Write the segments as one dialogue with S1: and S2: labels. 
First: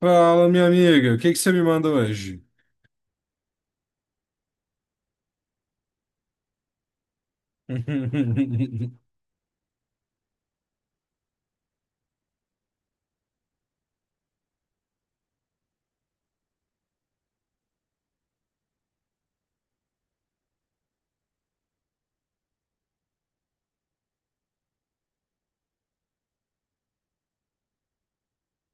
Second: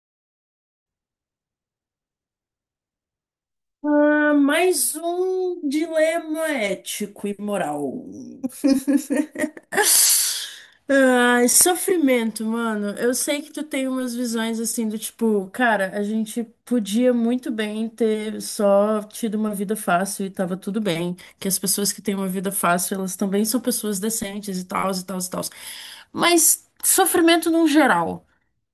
S1: Fala, minha amiga, o que que você me manda hoje?
S2: Ah, mais um dilema ético e moral. Ai, sofrimento, mano. Eu sei que tu tem umas visões assim do tipo, cara, a gente podia muito bem ter só tido uma vida fácil e tava tudo bem. Que as pessoas que têm uma vida fácil, elas também são pessoas decentes e tal, e tal, e tal. Mas sofrimento num geral.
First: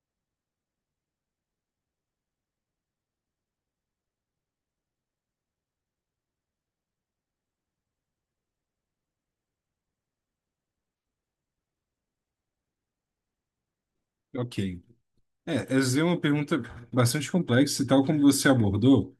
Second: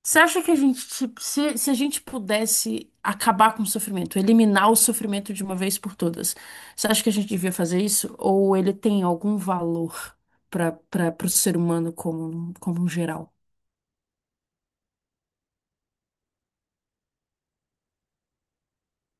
S2: Você acha que a gente, tipo, se a gente pudesse acabar com o sofrimento, eliminar o sofrimento de uma vez por todas, você acha que a gente devia fazer isso? Ou ele tem algum valor para o ser humano como, como um geral?
S1: Ok. É, essa é uma pergunta bastante complexa e tal como você abordou.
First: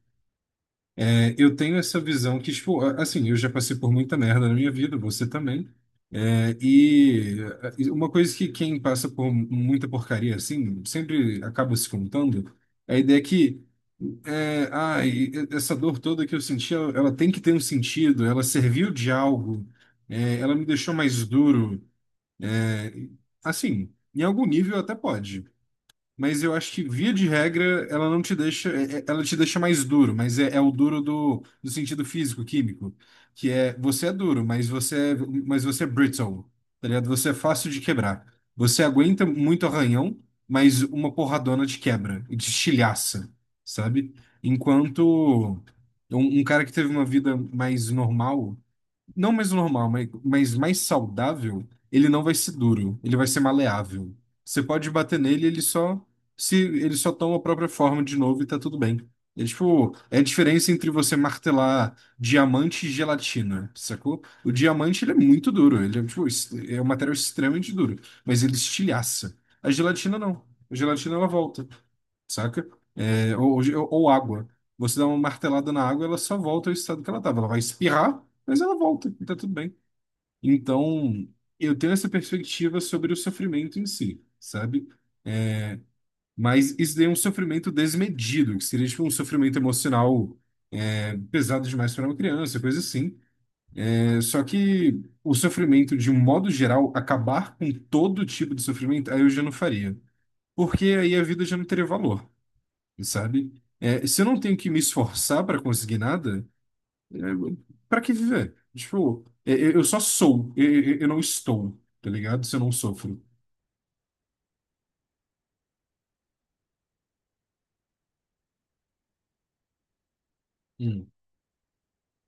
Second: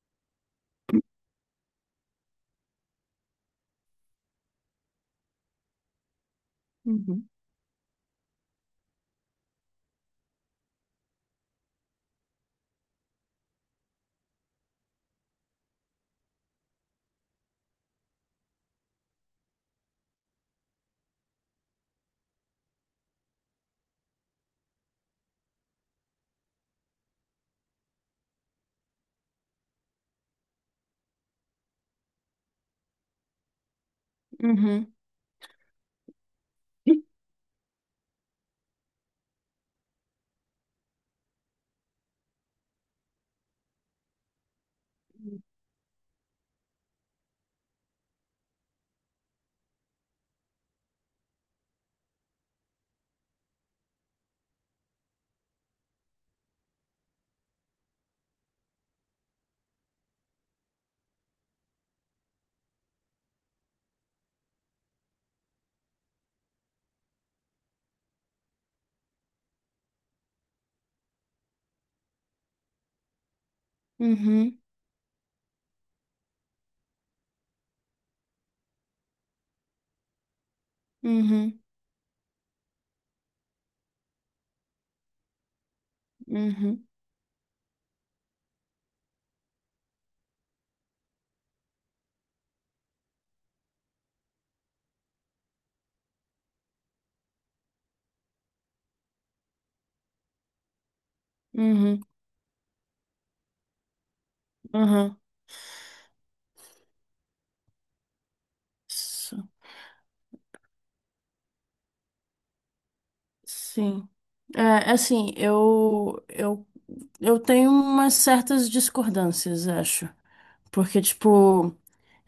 S1: É, eu tenho essa visão que, tipo, assim, eu já passei por muita merda na minha vida, você também. É,
S2: Uhum,
S1: e e uma coisa que quem passa por muita porcaria, assim, sempre acaba se contando, é a ideia que, é, ai, essa dor toda que eu senti, ela tem que ter um sentido, ela serviu de algo, é, ela me deixou mais duro. É, assim, em algum nível até pode, mas eu acho que via de regra ela não te deixa, ela te deixa mais duro, mas é, é o duro do, do sentido físico-químico, que é você é duro, mas
S2: uhum,
S1: você é brittle, tá ligado? Você é fácil de quebrar. Você aguenta muito arranhão, mas uma porradona te quebra e te estilhaça, sabe? Enquanto um cara que teve uma vida mais normal, não mais normal, mas mais saudável, ele não vai ser duro, ele vai ser maleável. Você pode bater nele, ele só se ele só toma a própria forma de novo e tá tudo bem. É tipo, é a diferença entre você martelar diamante e gelatina, sacou? O diamante ele é muito duro, ele é tipo, é um material extremamente duro, mas ele estilhaça. A gelatina não. A gelatina ela volta, saca? É, ou água.
S2: uhum,
S1: Você dá uma martelada na água, ela só volta ao estado que ela estava. Ela vai espirrar, mas ela volta, e tá tudo bem. Então,
S2: uhum,
S1: eu tenho essa perspectiva sobre o sofrimento em si, sabe? É, mas
S2: uhum,
S1: isso daí é um sofrimento desmedido, que seria tipo um sofrimento emocional, pesado demais para uma criança, coisa assim. É, só que o sofrimento, de um modo geral, acabar com todo tipo de sofrimento, aí eu já não faria. Porque aí a vida já não teria
S2: uhum,
S1: valor, sabe? É, se eu não tenho que me
S2: uhum.
S1: esforçar para conseguir nada, é, para que viver? Tipo,
S2: S-
S1: eu só sou, eu não estou, tá ligado? Se eu não sofro.
S2: Sim. É, é assim, eu tenho umas certas discordâncias, acho. Porque,
S1: Hum,
S2: tipo.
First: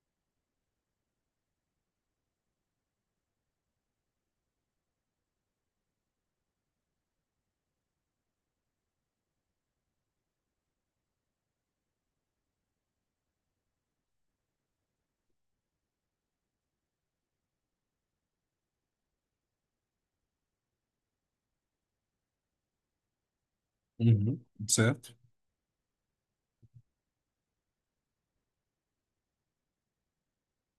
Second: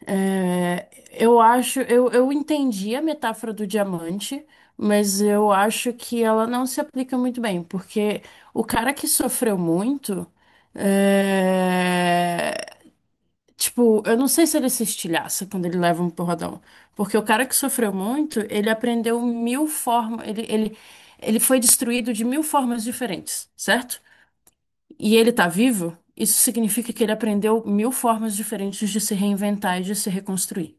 S2: É, eu acho, eu entendi a metáfora do diamante, mas eu acho que ela não se aplica muito bem, porque o cara que sofreu muito, é, tipo, eu não sei se ele se estilhaça quando ele leva um porradão, porque o cara que sofreu muito, ele aprendeu mil formas, ele foi destruído de mil formas diferentes, certo?
S1: uhum, certo?
S2: E ele tá vivo, isso significa que ele aprendeu mil formas diferentes de se reinventar e de se reconstruir.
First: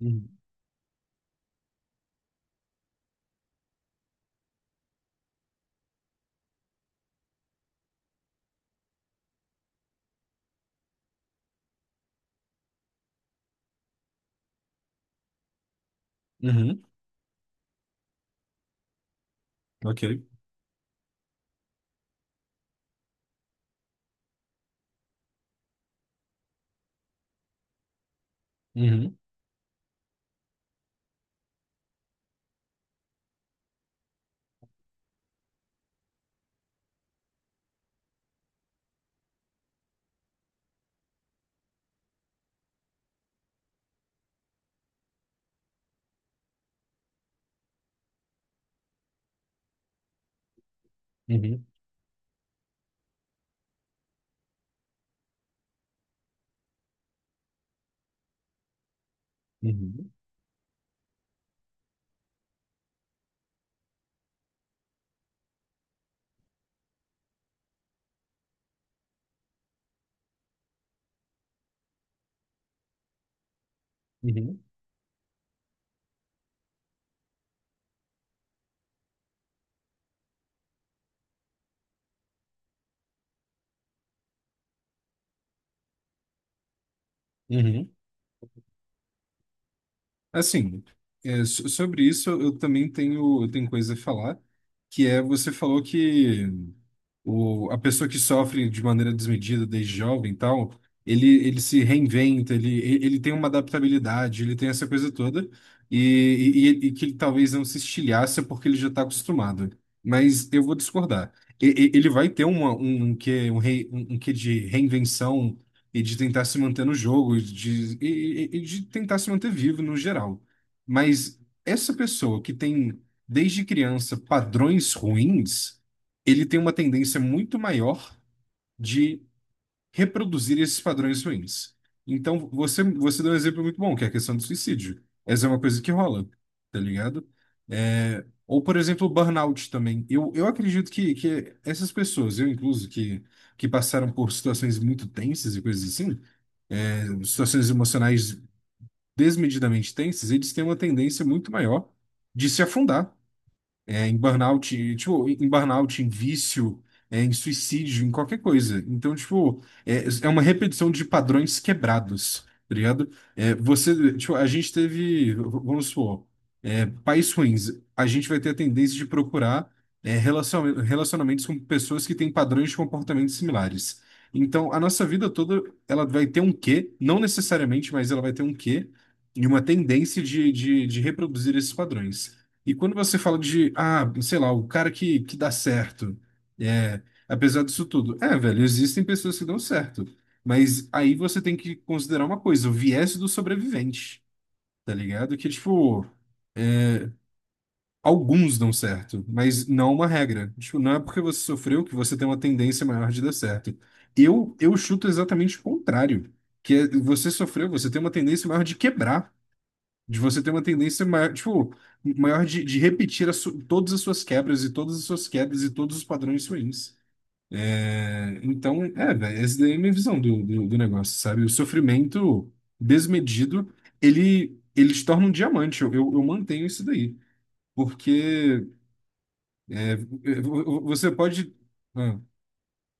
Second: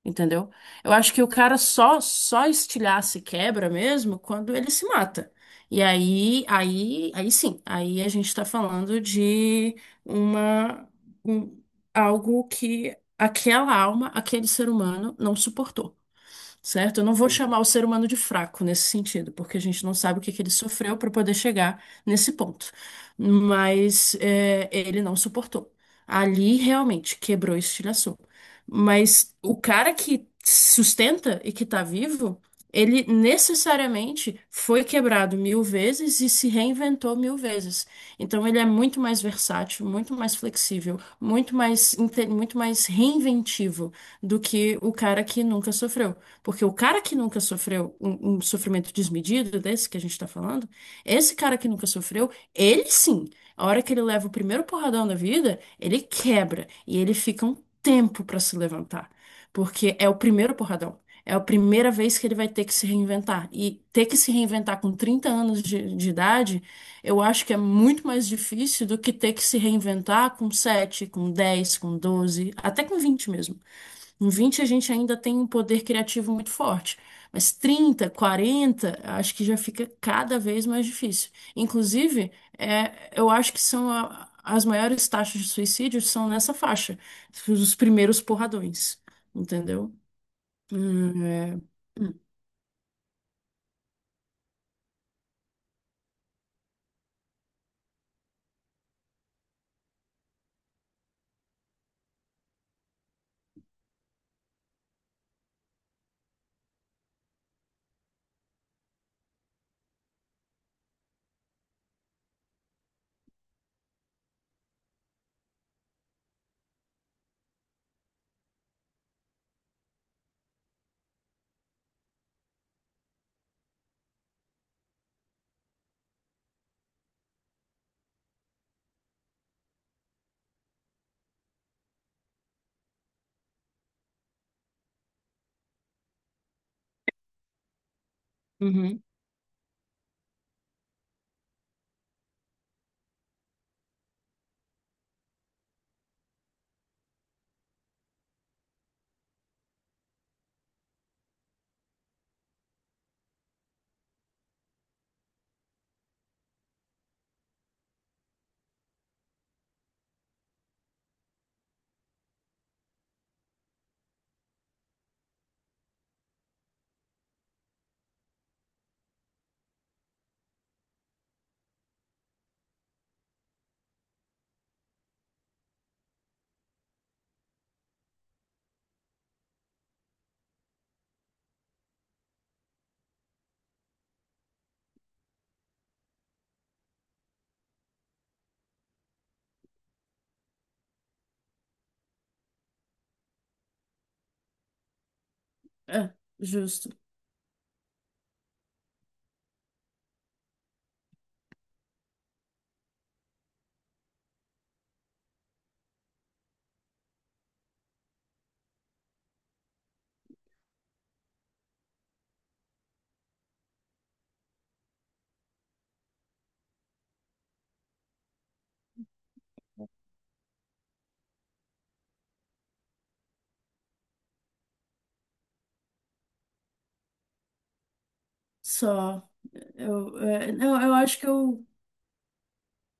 S1: Uhum,
S2: Entendeu? Eu acho que o cara só estilhaça e quebra mesmo quando ele se mata. E aí sim, aí a gente tá falando de uma um- algo que aquela alma, aquele ser humano não suportou,
S1: uhum,
S2: certo? Eu não vou chamar o ser humano de fraco nesse sentido, porque a gente não sabe
S1: ok.
S2: o que que ele sofreu para poder chegar nesse ponto. Mas é, ele não suportou. Ali realmente quebrou e estilhaçou.
S1: Uhum,
S2: Mas o cara que sustenta e que tá vivo, ele necessariamente foi quebrado mil vezes e se reinventou mil vezes. Então ele é muito mais versátil, muito mais flexível, muito mais, muito mais reinventivo do que o cara que nunca sofreu. Porque o cara que nunca sofreu um sofrimento desmedido desse que a gente está falando, esse cara
S1: uhum,
S2: que nunca sofreu, ele sim, a hora que ele leva o primeiro porradão da vida, ele quebra e ele fica um tempo para se levantar, porque é
S1: uhum,
S2: o primeiro porradão. É a primeira vez que ele vai ter que se reinventar. E ter que se reinventar com 30 anos de idade, eu acho que é muito mais difícil do que ter que se reinventar com sete, com dez, com doze, até com 20 mesmo. Com
S1: uhum,
S2: 20 a gente ainda tem um poder criativo muito forte, mas trinta, quarenta, acho que já fica cada vez mais difícil. Inclusive, é, eu acho que são as maiores taxas de suicídio são nessa faixa, os
S1: uhum.
S2: primeiros porradões, entendeu?
S1: Assim, é,
S2: É.
S1: sobre isso eu também tenho, eu tenho coisa a falar, que é, você falou que o, a pessoa que sofre de maneira desmedida desde jovem e tal, ele se reinventa, ele tem uma adaptabilidade, ele tem essa coisa toda, e, que ele talvez não se estilhaça porque ele já está acostumado. Mas eu vou discordar. Ele vai ter uma, um quê, um, um, um quê de reinvenção e de tentar se manter no jogo, e de, e de tentar se manter vivo no geral. Mas essa pessoa que tem, desde criança, padrões ruins, ele tem uma tendência muito maior de reproduzir esses padrões ruins. Então, você deu um exemplo muito bom, que é a questão do suicídio. Essa é uma coisa que rola, tá ligado? É, ou, por
S2: Uhum.
S1: exemplo, o burnout também. Eu acredito que essas pessoas, eu incluso, que passaram por situações muito tensas e coisas assim, situações emocionais desmedidamente tensas, eles têm uma tendência muito maior de se afundar, é, em burnout, tipo, em burnout, em vício, é, em suicídio, em qualquer coisa. Então, tipo, é, é uma repetição de padrões quebrados, tá ligado? É, você, tipo, a gente teve, vamos supor, é, pais ruins, a gente vai ter a tendência de procurar, é, relacionamentos com pessoas que têm padrões de comportamento similares. Então, a nossa vida toda, ela vai ter um quê, não necessariamente, mas ela vai ter um quê, e uma tendência de reproduzir esses padrões. E quando você fala de, ah, sei lá, o cara que dá certo, é, apesar disso tudo, é, velho, existem pessoas que dão certo, mas aí você tem que considerar uma coisa, o viés do sobrevivente, tá ligado? Que, tipo,
S2: É, justo.
S1: alguns dão certo, mas não é uma regra. Tipo, não é porque você sofreu que você tem uma tendência maior de dar certo. Eu chuto exatamente o contrário, que é, você sofreu, você tem uma tendência maior de quebrar. De você ter uma tendência maior, tipo, maior de repetir todas as suas quebras e todas as suas quedas e todos os padrões ruins. É, então, é, velho, essa daí é a minha visão do, do, do negócio, sabe? O sofrimento desmedido, ele te torna um diamante. Eu mantenho isso daí. Porque
S2: Só,
S1: é, é,
S2: eu, é, não, eu
S1: você
S2: acho que
S1: pode.
S2: eu.
S1: Ah,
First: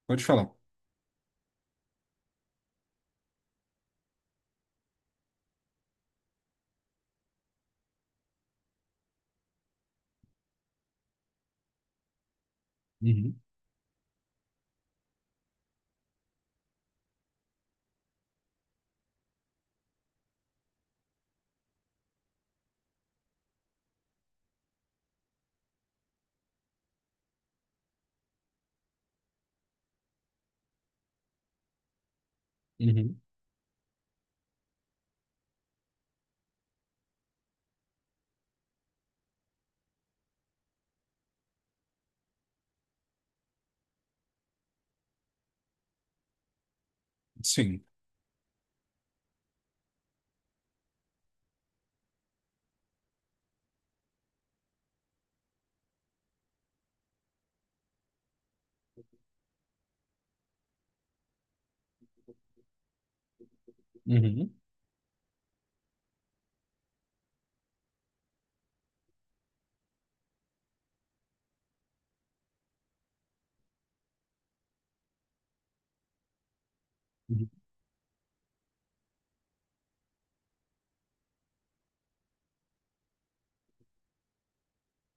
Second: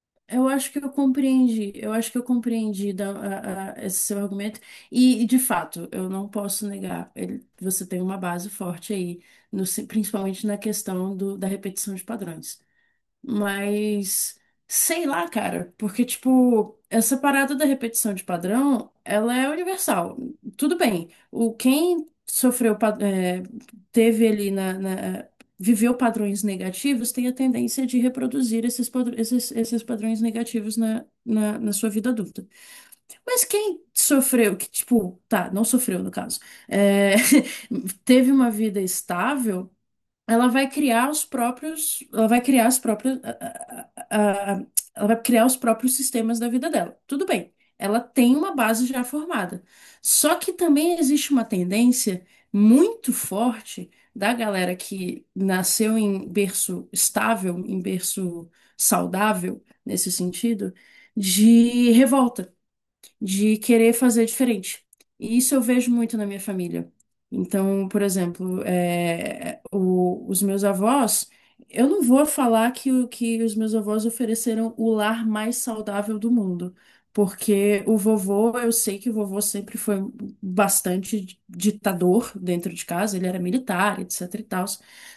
S1: pode
S2: Eu
S1: falar.
S2: acho que eu compreendi, eu acho que eu compreendi esse seu argumento. E, de fato, eu não posso negar, você tem uma base forte aí, no principalmente na questão da repetição de padrões.
S1: Uhum,
S2: Mas sei lá, cara, porque tipo, essa parada da repetição de padrão, ela é universal. Tudo bem. O quem sofreu, é, teve ali na, viveu padrões negativos, tem a tendência de reproduzir esses padrões negativos na, na sua vida adulta.
S1: uhum,
S2: Mas quem sofreu, que tipo, tá, não sofreu no caso, é, teve uma vida estável, ela vai criar os próprios, ela vai criar as próprias, ela vai criar os próprios sistemas da vida dela. Tudo bem,
S1: sim.
S2: ela tem uma base já formada. Só que também existe uma tendência muito forte da galera que nasceu em berço estável, em berço saudável, nesse sentido, de revolta, de querer fazer
S1: Uhum,
S2: diferente. E isso eu vejo muito na minha família. Então, por exemplo, é, os meus avós, eu não vou falar que, que os meus avós ofereceram o lar mais saudável do mundo,
S1: uhum,
S2: porque o vovô, eu sei que o vovô sempre foi bastante ditador dentro de casa, ele era militar, etc e tal,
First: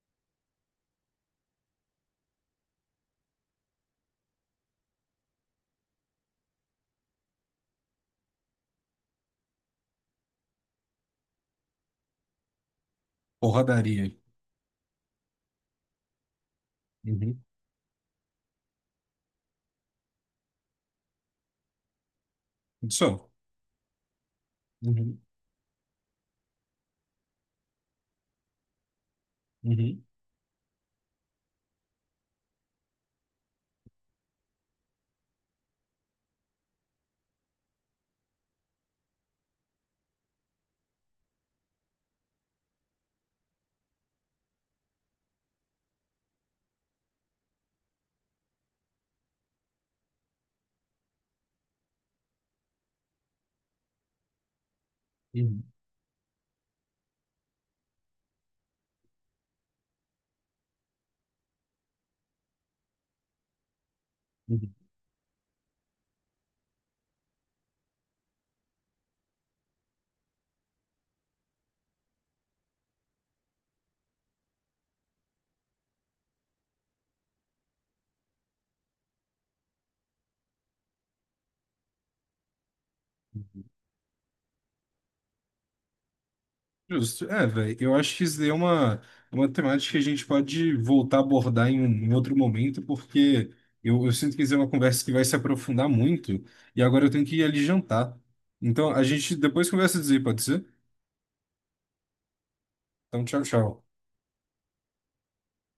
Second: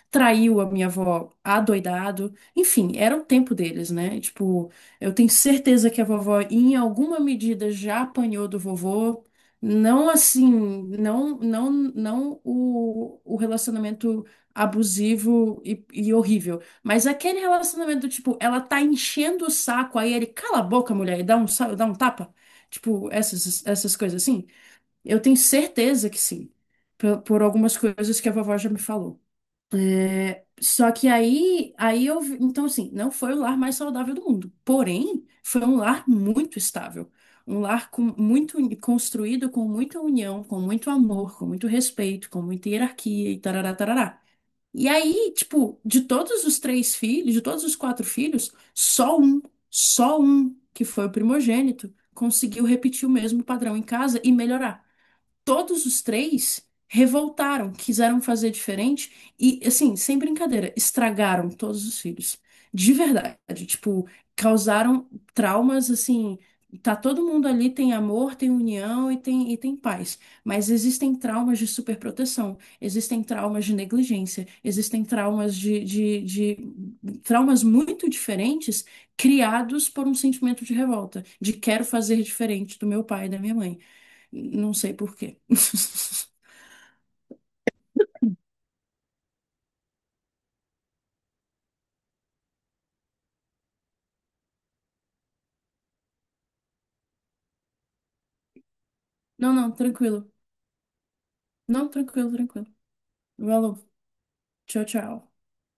S2: traiu a minha avó adoidado, enfim, era o tempo deles, né? Tipo, eu tenho certeza que a vovó, em alguma medida, já apanhou do vovô. Não assim, não, não, não o, o
S1: porradaria.
S2: relacionamento abusivo e horrível, mas aquele
S1: Uhum,
S2: relacionamento do tipo, ela tá enchendo o saco, aí ele cala a boca, mulher, e dá um tapa. Tipo,
S1: só.
S2: essas coisas assim.
S1: Uhum,
S2: Eu tenho certeza que sim, por algumas coisas que a vovó já me falou.
S1: uhum,
S2: Só que aí, aí eu, então assim, não foi o lar mais saudável do mundo. Porém, foi um lar muito estável, um lar com muito construído com muita união, com muito amor, com muito respeito, com muita hierarquia e tarará, tarará. E aí, tipo, de todos os três filhos, de todos os quatro filhos, só um, que foi o primogênito, conseguiu repetir o mesmo padrão em casa e melhorar.
S1: uhum,
S2: Todos os três revoltaram, quiseram fazer diferente e, assim, sem brincadeira, estragaram todos os filhos. De verdade, tipo,
S1: uhum.
S2: causaram traumas assim. Tá todo mundo ali, tem amor, tem união e tem paz. Mas existem traumas de superproteção, existem traumas de negligência, existem traumas de traumas muito diferentes criados por um sentimento de revolta, de quero fazer diferente do meu pai e da minha mãe. Não sei por quê.
S1: Justo. É, velho, eu acho que isso daí é uma temática que a gente pode voltar a abordar em, um, em outro momento, porque eu sinto que isso é uma conversa que vai se aprofundar muito, e agora eu tenho que ir ali jantar. Então, a gente
S2: Não,
S1: depois
S2: não,
S1: conversa disso aí,
S2: tranquilo.
S1: pode ser?
S2: Não, tranquilo, tranquilo.
S1: Então, tchau,
S2: Valeu.
S1: tchau.
S2: Tchau, tchau.